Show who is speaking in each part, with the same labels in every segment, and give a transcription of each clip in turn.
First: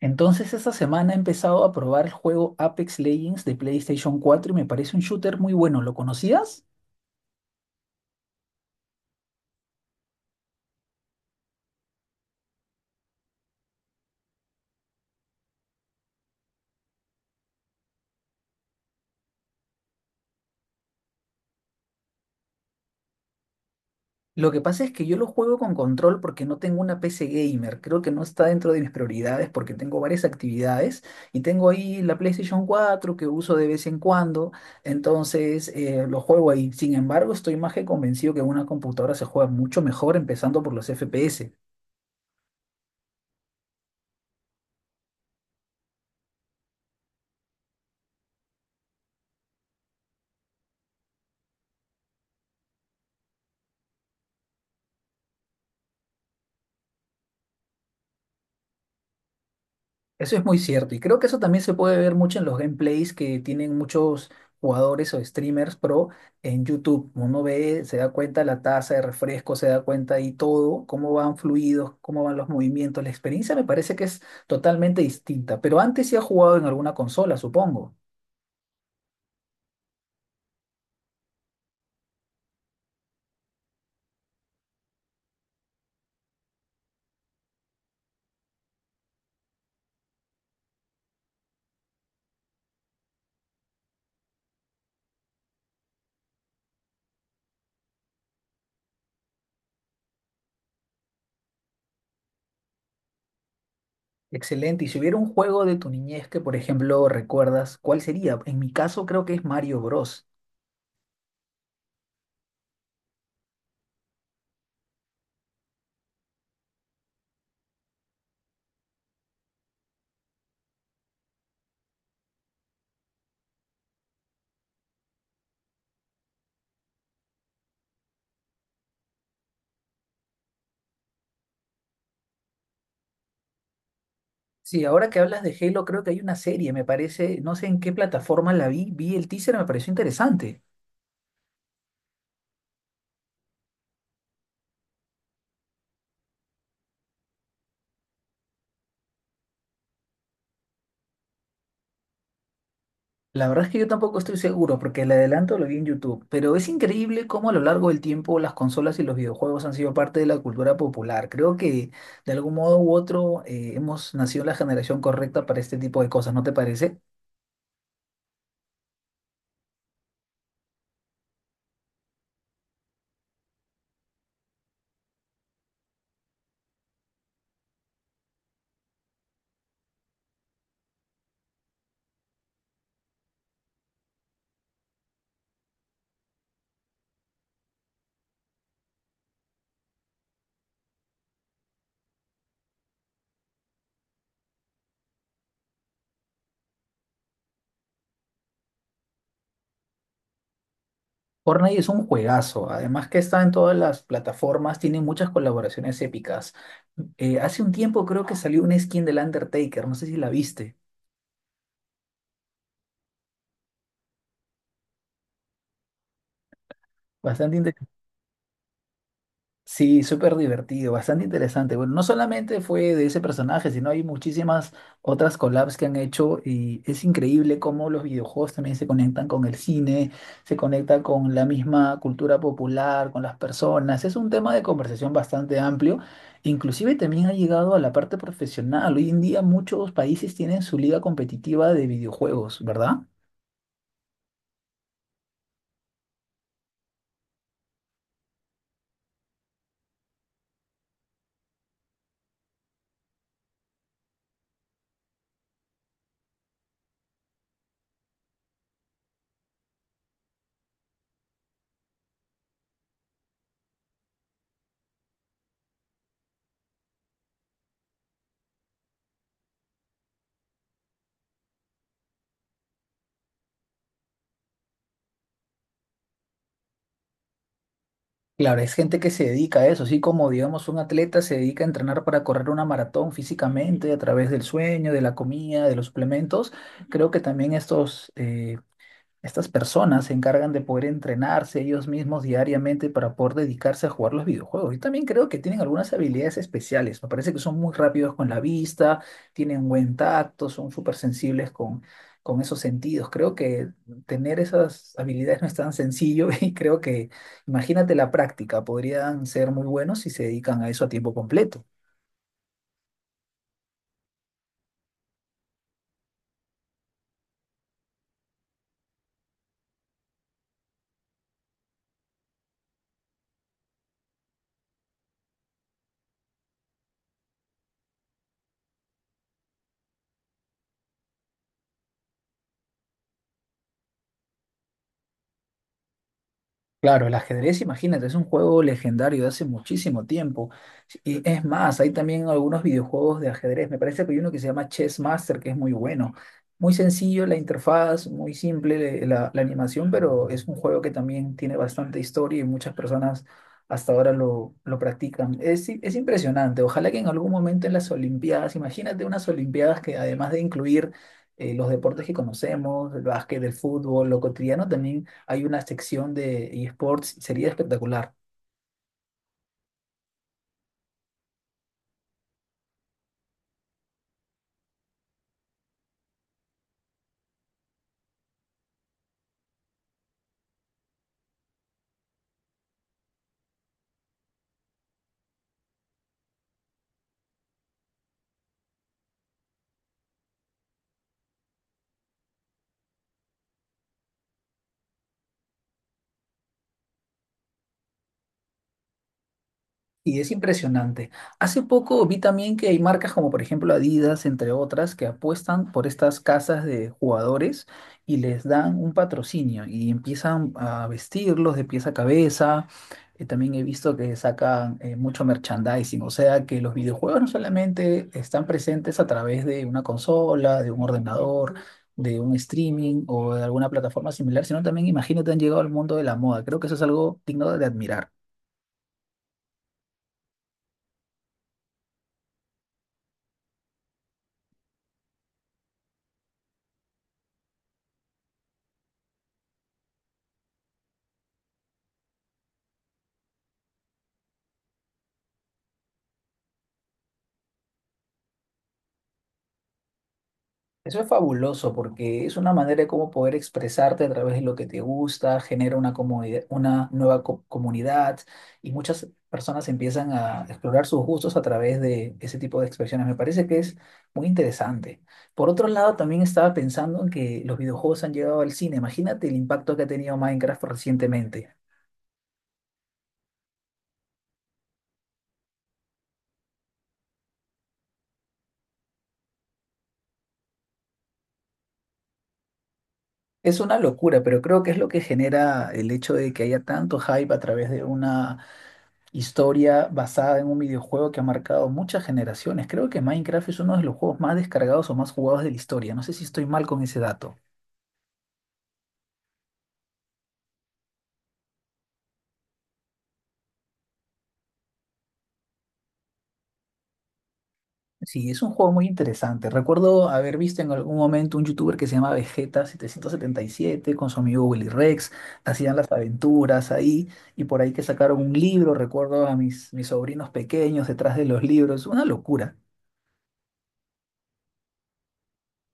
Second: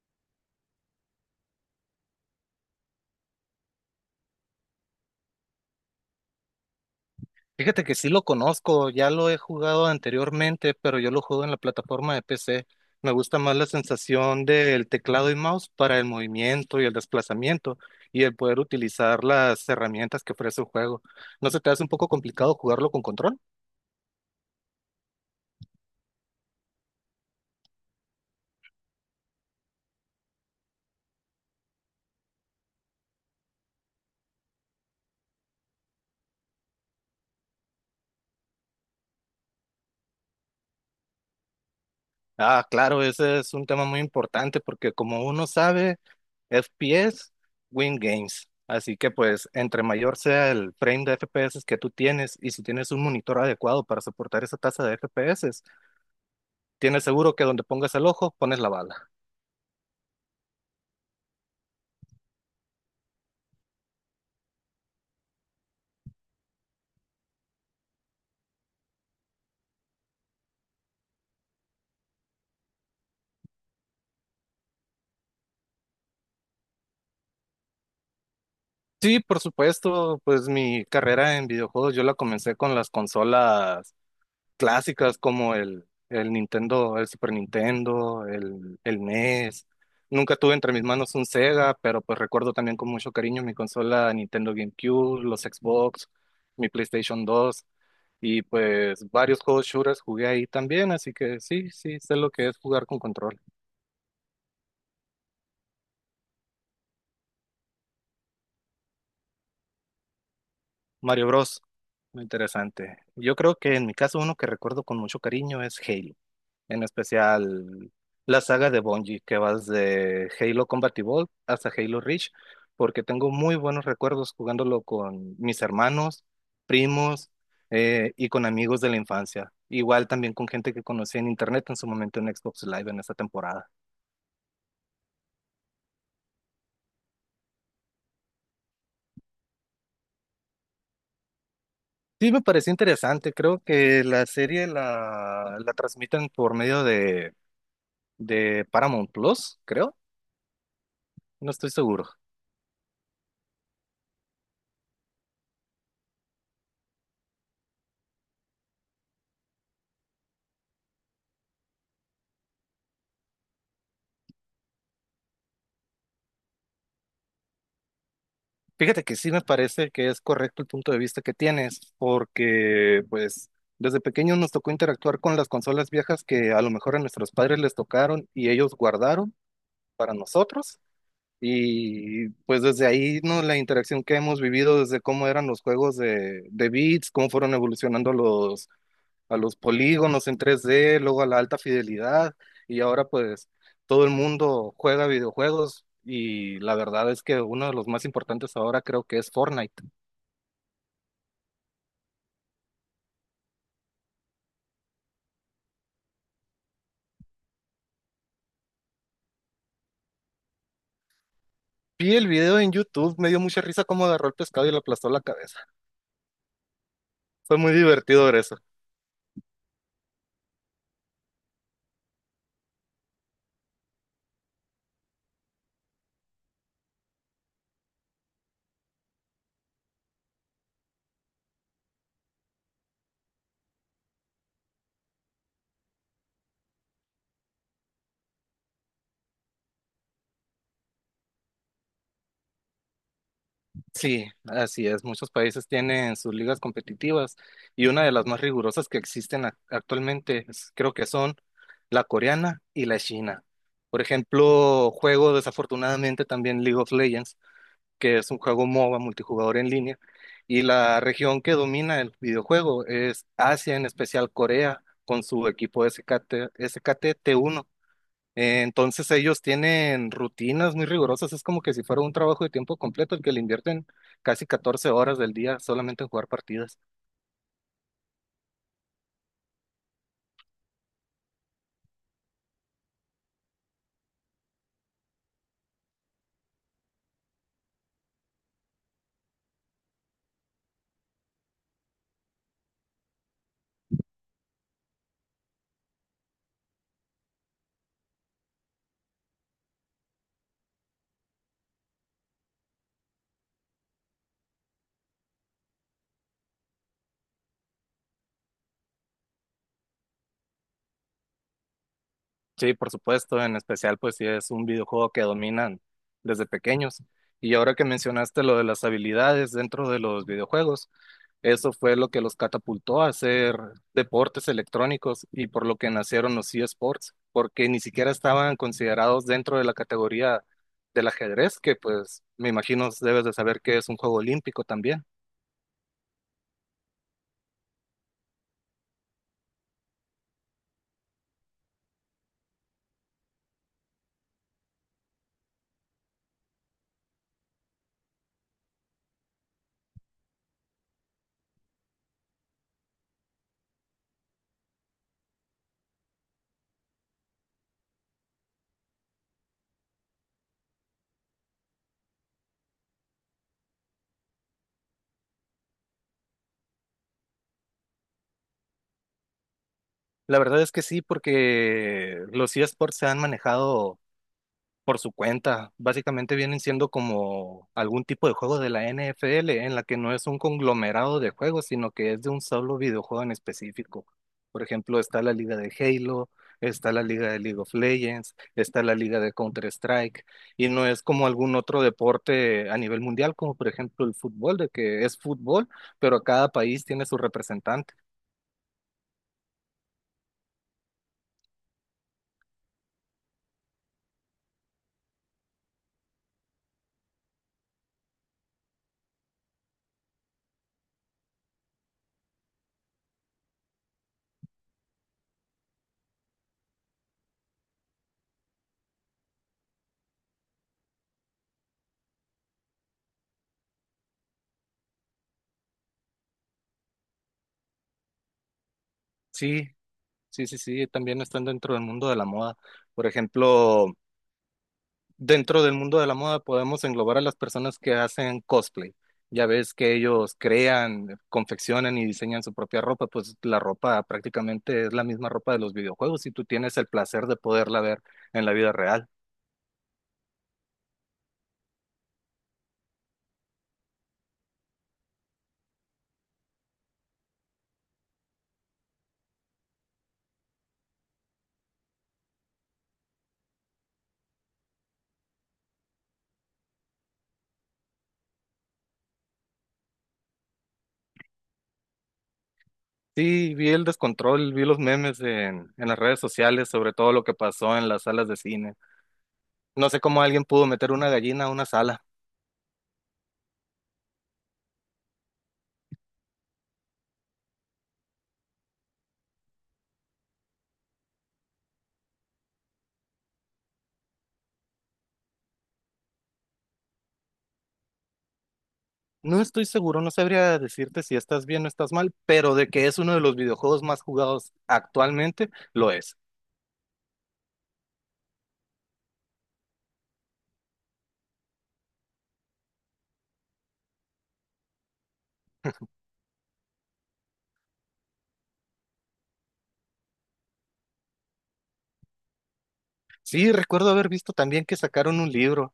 Speaker 1: Entonces esta semana he empezado a probar el juego Apex Legends de PlayStation 4 y me parece un shooter muy bueno. ¿Lo conocías?
Speaker 2: Fíjate que sí lo conozco, ya lo he jugado anteriormente, pero yo lo juego en la plataforma de PC. Me gusta más la sensación del teclado y mouse para el movimiento y el desplazamiento y el poder utilizar las herramientas que ofrece el juego. ¿No se te hace un poco complicado jugarlo con control?
Speaker 1: Lo que pasa es que yo lo juego con control porque no tengo una PC gamer. Creo que no está dentro de mis prioridades porque tengo varias actividades y tengo ahí la PlayStation 4 que uso de vez en cuando. Entonces lo juego ahí. Sin embargo, estoy más que convencido que en una computadora se juega mucho mejor empezando por los FPS.
Speaker 2: Ah, claro, ese es un tema muy importante porque como uno sabe, FPS win games. Así que pues entre mayor sea el frame de FPS que tú tienes y si tienes un monitor adecuado para soportar esa tasa de FPS, tienes seguro que donde pongas el ojo, pones la bala.
Speaker 1: Eso es muy cierto y creo que eso también se puede ver mucho en los gameplays que tienen muchos jugadores o streamers pro en YouTube. Uno ve, se da cuenta la tasa de refresco, se da cuenta ahí todo, cómo van fluidos, cómo van los movimientos. La experiencia me parece que es totalmente distinta, pero antes sí ha jugado en alguna consola, supongo.
Speaker 2: Sí, por supuesto, pues mi carrera en videojuegos yo la comencé con las consolas clásicas como el Nintendo, el Super Nintendo, el NES. Nunca tuve entre mis manos un Sega, pero pues recuerdo también con mucho cariño mi consola Nintendo GameCube, los Xbox, mi PlayStation 2 y pues varios juegos shooters jugué ahí también, así que sí, sí, sé lo que es jugar con control.
Speaker 1: Excelente. Y si hubiera un juego de tu niñez que, por ejemplo, recuerdas, ¿cuál sería? En mi caso creo que es Mario Bros.
Speaker 2: Mario Bros. Muy interesante. Yo creo que en mi caso uno que recuerdo con mucho cariño es Halo, en especial la saga de Bungie, que va de Halo Combat Evolved hasta Halo Reach, porque tengo muy buenos recuerdos jugándolo con mis hermanos, primos, y con amigos de la infancia. Igual también con gente que conocí en internet en su momento en Xbox Live en esa temporada.
Speaker 1: Sí, ahora que hablas de Halo, creo que hay una serie, me parece, no sé en qué plataforma la vi, vi el teaser, me pareció interesante.
Speaker 2: Sí, me pareció interesante. Creo que la serie la transmiten por medio de Paramount Plus, creo. No estoy seguro.
Speaker 1: La verdad es que yo tampoco estoy seguro, porque el adelanto lo vi en YouTube, pero es increíble cómo a lo largo del tiempo las consolas y los videojuegos han sido parte de la cultura popular. Creo que de algún modo u otro hemos nacido en la generación correcta para este tipo de cosas, ¿no te parece?
Speaker 2: Fíjate que sí me parece que es correcto el punto de vista que tienes, porque pues desde pequeños nos tocó interactuar con las consolas viejas que a lo mejor a nuestros padres les tocaron y ellos guardaron para nosotros. Y pues desde ahí, ¿no? La interacción que hemos vivido desde cómo eran los juegos de bits, cómo fueron evolucionando los, a los polígonos en 3D, luego a la alta fidelidad y ahora pues todo el mundo juega videojuegos y la verdad es que uno de los más importantes ahora creo que es Fortnite.
Speaker 1: Fortnite es un juegazo, además que está en todas las plataformas, tiene muchas colaboraciones épicas. Hace un tiempo creo que salió una skin del Undertaker, no sé si la viste.
Speaker 2: Vi el video en YouTube, me dio mucha risa cómo agarró el pescado y le aplastó la cabeza.
Speaker 1: Bastante
Speaker 2: Fue muy
Speaker 1: interesante.
Speaker 2: divertido ver eso.
Speaker 1: Sí, súper divertido, bastante interesante. Bueno, no solamente fue de ese personaje, sino hay muchísimas otras collabs que han hecho y es increíble cómo los videojuegos también se conectan con el cine, se conecta con la misma cultura popular, con las personas. Es un tema de conversación bastante amplio. Inclusive también ha llegado a la parte profesional. Hoy en día muchos países tienen su liga competitiva de videojuegos, ¿verdad?
Speaker 2: Sí, así es. Muchos países tienen sus ligas competitivas y una de las más rigurosas que existen actualmente es, creo que son la coreana y la china. Por ejemplo, juego desafortunadamente también League of Legends, que es un juego MOBA multijugador en línea, y la región que domina el videojuego es Asia, en especial Corea, con su equipo SKT, SKT T1. Entonces ellos tienen rutinas muy rigurosas, es como que si fuera un trabajo de tiempo completo el que le invierten casi 14 horas del día solamente en jugar partidas.
Speaker 1: Claro, es gente que se dedica a eso, así como digamos un atleta se dedica a entrenar para correr una maratón físicamente a través del sueño, de la comida, de los suplementos, creo que también estos estas personas se encargan de poder entrenarse ellos mismos diariamente para poder dedicarse a jugar los videojuegos. Y también creo que tienen algunas habilidades especiales. Me parece que son muy rápidos con la vista, tienen buen tacto, son súper sensibles con esos sentidos. Creo que tener esas habilidades no es tan sencillo y creo que, imagínate la práctica, podrían ser muy buenos si se dedican a eso a tiempo completo.
Speaker 2: Sí, por supuesto, en especial pues si es un videojuego que dominan desde pequeños. Y ahora que mencionaste lo de las habilidades dentro de los videojuegos, eso fue lo que los catapultó a hacer deportes electrónicos y por lo que nacieron los eSports, porque ni siquiera estaban considerados dentro de la categoría del ajedrez, que pues me imagino debes de saber que es un juego olímpico también.
Speaker 1: Claro, el ajedrez, imagínate, es un juego legendario de hace muchísimo tiempo. Y es más, hay también algunos videojuegos de ajedrez. Me parece que hay uno que se llama Chess Master, que es muy bueno. Muy sencillo la interfaz, muy simple la animación, pero es un juego que también tiene bastante historia y muchas personas hasta ahora lo practican. Es impresionante. Ojalá que en algún momento en las Olimpiadas, imagínate unas Olimpiadas que además de incluir los deportes que conocemos, el básquet, el fútbol, lo cotidiano, también hay una sección de eSports, sería espectacular.
Speaker 2: La verdad es que sí, porque los eSports se han manejado por su cuenta. Básicamente vienen siendo como algún tipo de juego de la NFL en la que no es un conglomerado de juegos, sino que es de un solo videojuego en específico. Por ejemplo, está la liga de Halo, está la liga de League of Legends, está la liga de Counter-Strike, y no es como algún otro deporte a nivel mundial, como por ejemplo el fútbol, de que es fútbol, pero cada país tiene su representante.
Speaker 1: Y es impresionante. Hace poco vi también que hay marcas como por ejemplo Adidas, entre otras, que apuestan por estas casas de jugadores y les dan un patrocinio y empiezan a vestirlos de pies a cabeza. También he visto que sacan mucho merchandising, o sea que los videojuegos no solamente están presentes a través de una consola, de un ordenador, de un streaming o de alguna plataforma similar, sino también imagino que han llegado al mundo de la moda. Creo que eso es algo digno de admirar.
Speaker 2: Sí, sí, sí, sí, también están dentro del mundo de la moda. Por ejemplo, dentro del mundo de la moda podemos englobar a las personas que hacen cosplay. Ya ves que ellos crean, confeccionan y diseñan su propia ropa, pues la ropa prácticamente es la misma ropa de los videojuegos y tú tienes el placer de poderla ver en la vida real.
Speaker 1: Eso es fabuloso porque es una manera de cómo poder expresarte a través de lo que te gusta, genera una comunidad y muchas personas empiezan a explorar sus gustos a través de ese tipo de expresiones. Me parece que es muy interesante. Por otro lado, también estaba pensando en que los videojuegos han llegado al cine. Imagínate el impacto que ha tenido Minecraft recientemente.
Speaker 2: Sí, vi el descontrol, vi los memes en las redes sociales sobre todo lo que pasó en las salas de cine. No sé cómo alguien pudo meter una gallina a una sala.
Speaker 1: Es una locura, pero creo que es lo que genera el hecho de que haya tanto hype a través de una historia basada en un videojuego que ha marcado muchas generaciones. Creo que Minecraft es uno de los juegos más descargados o más jugados de la historia. No sé si estoy mal con ese dato.
Speaker 2: No estoy seguro, no sabría decirte si estás bien o estás mal, pero de que es uno de los videojuegos más jugados actualmente, lo es.
Speaker 1: Sí, es un juego muy interesante. Recuerdo haber visto en algún momento un youtuber que se llama Vegeta777 con su amigo Willy Rex. Hacían las aventuras ahí y por ahí que sacaron un libro. Recuerdo a mis sobrinos pequeños detrás de los libros. Una locura.
Speaker 2: Sí, recuerdo haber visto también que sacaron un libro.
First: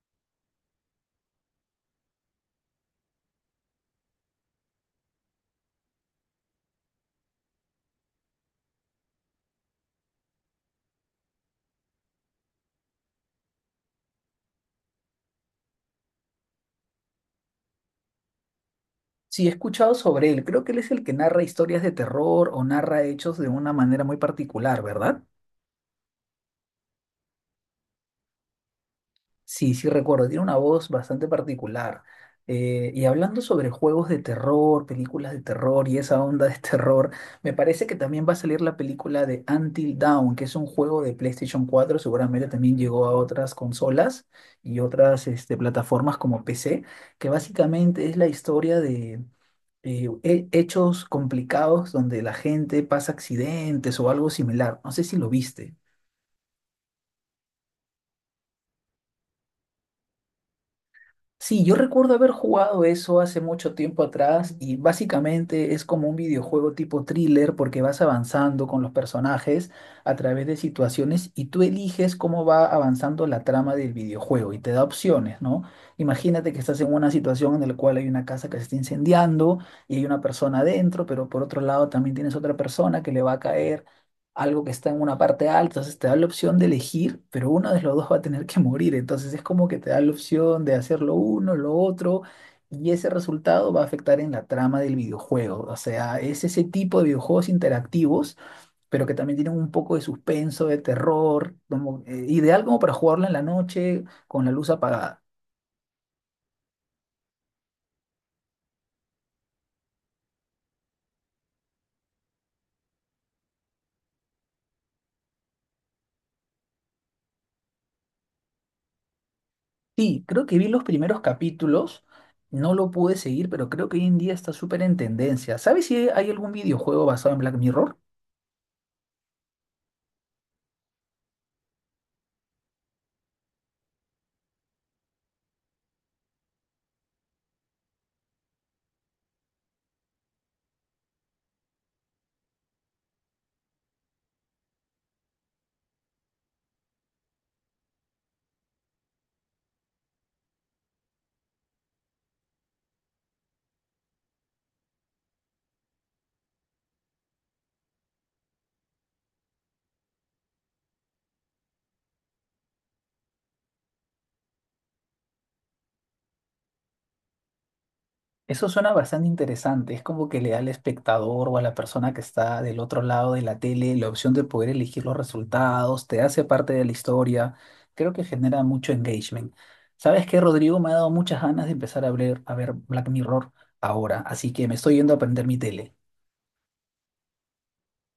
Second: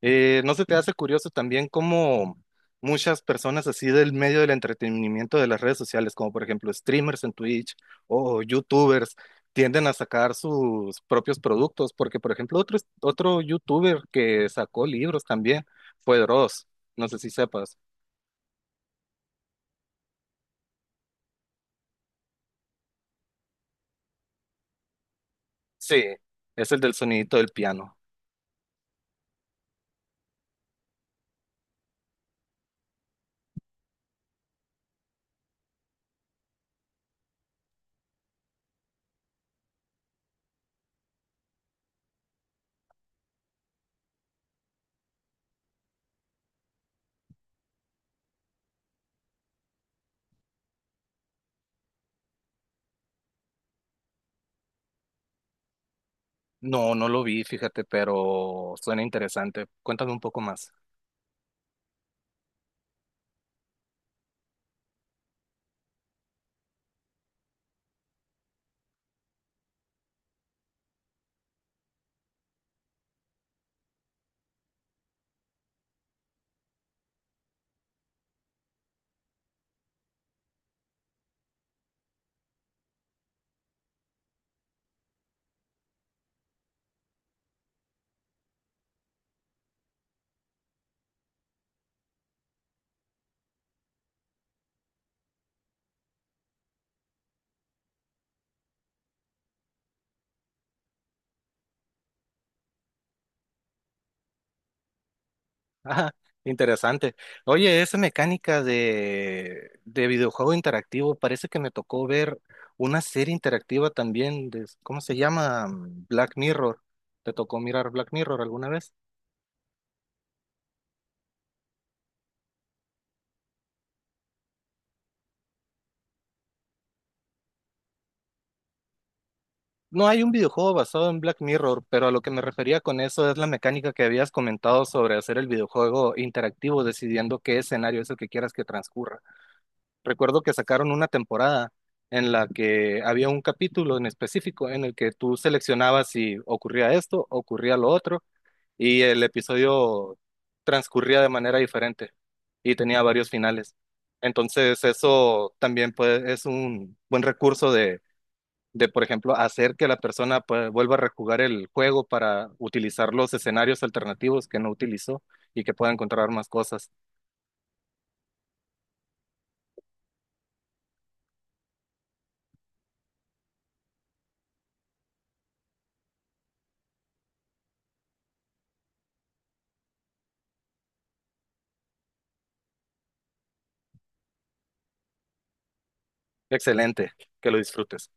Speaker 2: ¿No se te hace curioso también cómo muchas personas así del medio del entretenimiento de las redes sociales, como por ejemplo streamers en Twitch o youtubers, tienden a sacar sus propios productos? Porque por ejemplo otro youtuber que sacó libros también fue Dross, no sé si sepas.
Speaker 1: Sí, he escuchado sobre él. Creo que él es el que narra historias de terror o narra hechos de una manera muy particular, ¿verdad?
Speaker 2: Sí, es el del sonidito del piano.
Speaker 1: Sí, sí recuerdo, tiene una voz bastante particular. Y hablando sobre juegos de terror, películas de terror y esa onda de terror, me parece que también va a salir la película de Until Dawn, que es un juego de PlayStation cuatro. Seguramente también llegó a otras consolas y otras plataformas como PC, que básicamente es la historia de hechos complicados donde la gente pasa accidentes o algo similar. No sé si lo viste.
Speaker 2: No, no lo vi, fíjate, pero suena interesante. Cuéntame un poco más.
Speaker 1: Sí, yo recuerdo haber jugado eso hace mucho tiempo atrás y básicamente es como un videojuego tipo thriller porque vas avanzando con los personajes a través de situaciones y tú eliges cómo va avanzando la trama del videojuego y te da opciones, ¿no? Imagínate que estás en una situación en la cual hay una casa que se está incendiando y hay una persona adentro, pero por otro lado también tienes otra persona que le va a caer algo que está en una parte alta, entonces te da la opción de elegir, pero uno de los dos va a tener que morir, entonces es como que te da la opción de hacer lo uno, lo otro, y ese resultado va a afectar en la trama del videojuego, o sea, es ese tipo de videojuegos interactivos, pero que también tienen un poco de suspenso, de terror, como, ideal como para jugarlo en la noche con la luz apagada.
Speaker 2: Ah, interesante. Oye, esa mecánica de videojuego interactivo, parece que me tocó ver una serie interactiva también de, ¿cómo se llama? Mm, Black Mirror. ¿Te tocó mirar Black Mirror alguna vez?
Speaker 1: Sí, creo que vi los primeros capítulos. No lo pude seguir, pero creo que hoy en día está súper en tendencia. ¿Sabes si hay algún videojuego basado en Black Mirror?
Speaker 2: No hay un videojuego basado en Black Mirror, pero a lo que me refería con eso es la mecánica que habías comentado sobre hacer el videojuego interactivo, decidiendo qué escenario es el que quieras que transcurra. Recuerdo que sacaron una temporada en la que había un capítulo en específico en el que tú seleccionabas si ocurría esto, ocurría lo otro, y el episodio transcurría de manera diferente y tenía varios finales. Entonces, eso también puede, es un buen recurso de, por ejemplo, hacer que la persona pues, vuelva a rejugar el juego para utilizar los escenarios alternativos que no utilizó y que pueda encontrar más cosas.
Speaker 1: Eso suena bastante interesante. Es como que le da al espectador o a la persona que está del otro lado de la tele la opción de poder elegir los resultados, te hace parte de la historia. Creo que genera mucho engagement. ¿Sabes qué, Rodrigo? Me ha dado muchas ganas de empezar a ver, Black Mirror ahora, así que me estoy yendo a prender mi tele.
Speaker 2: Excelente, que lo disfrutes.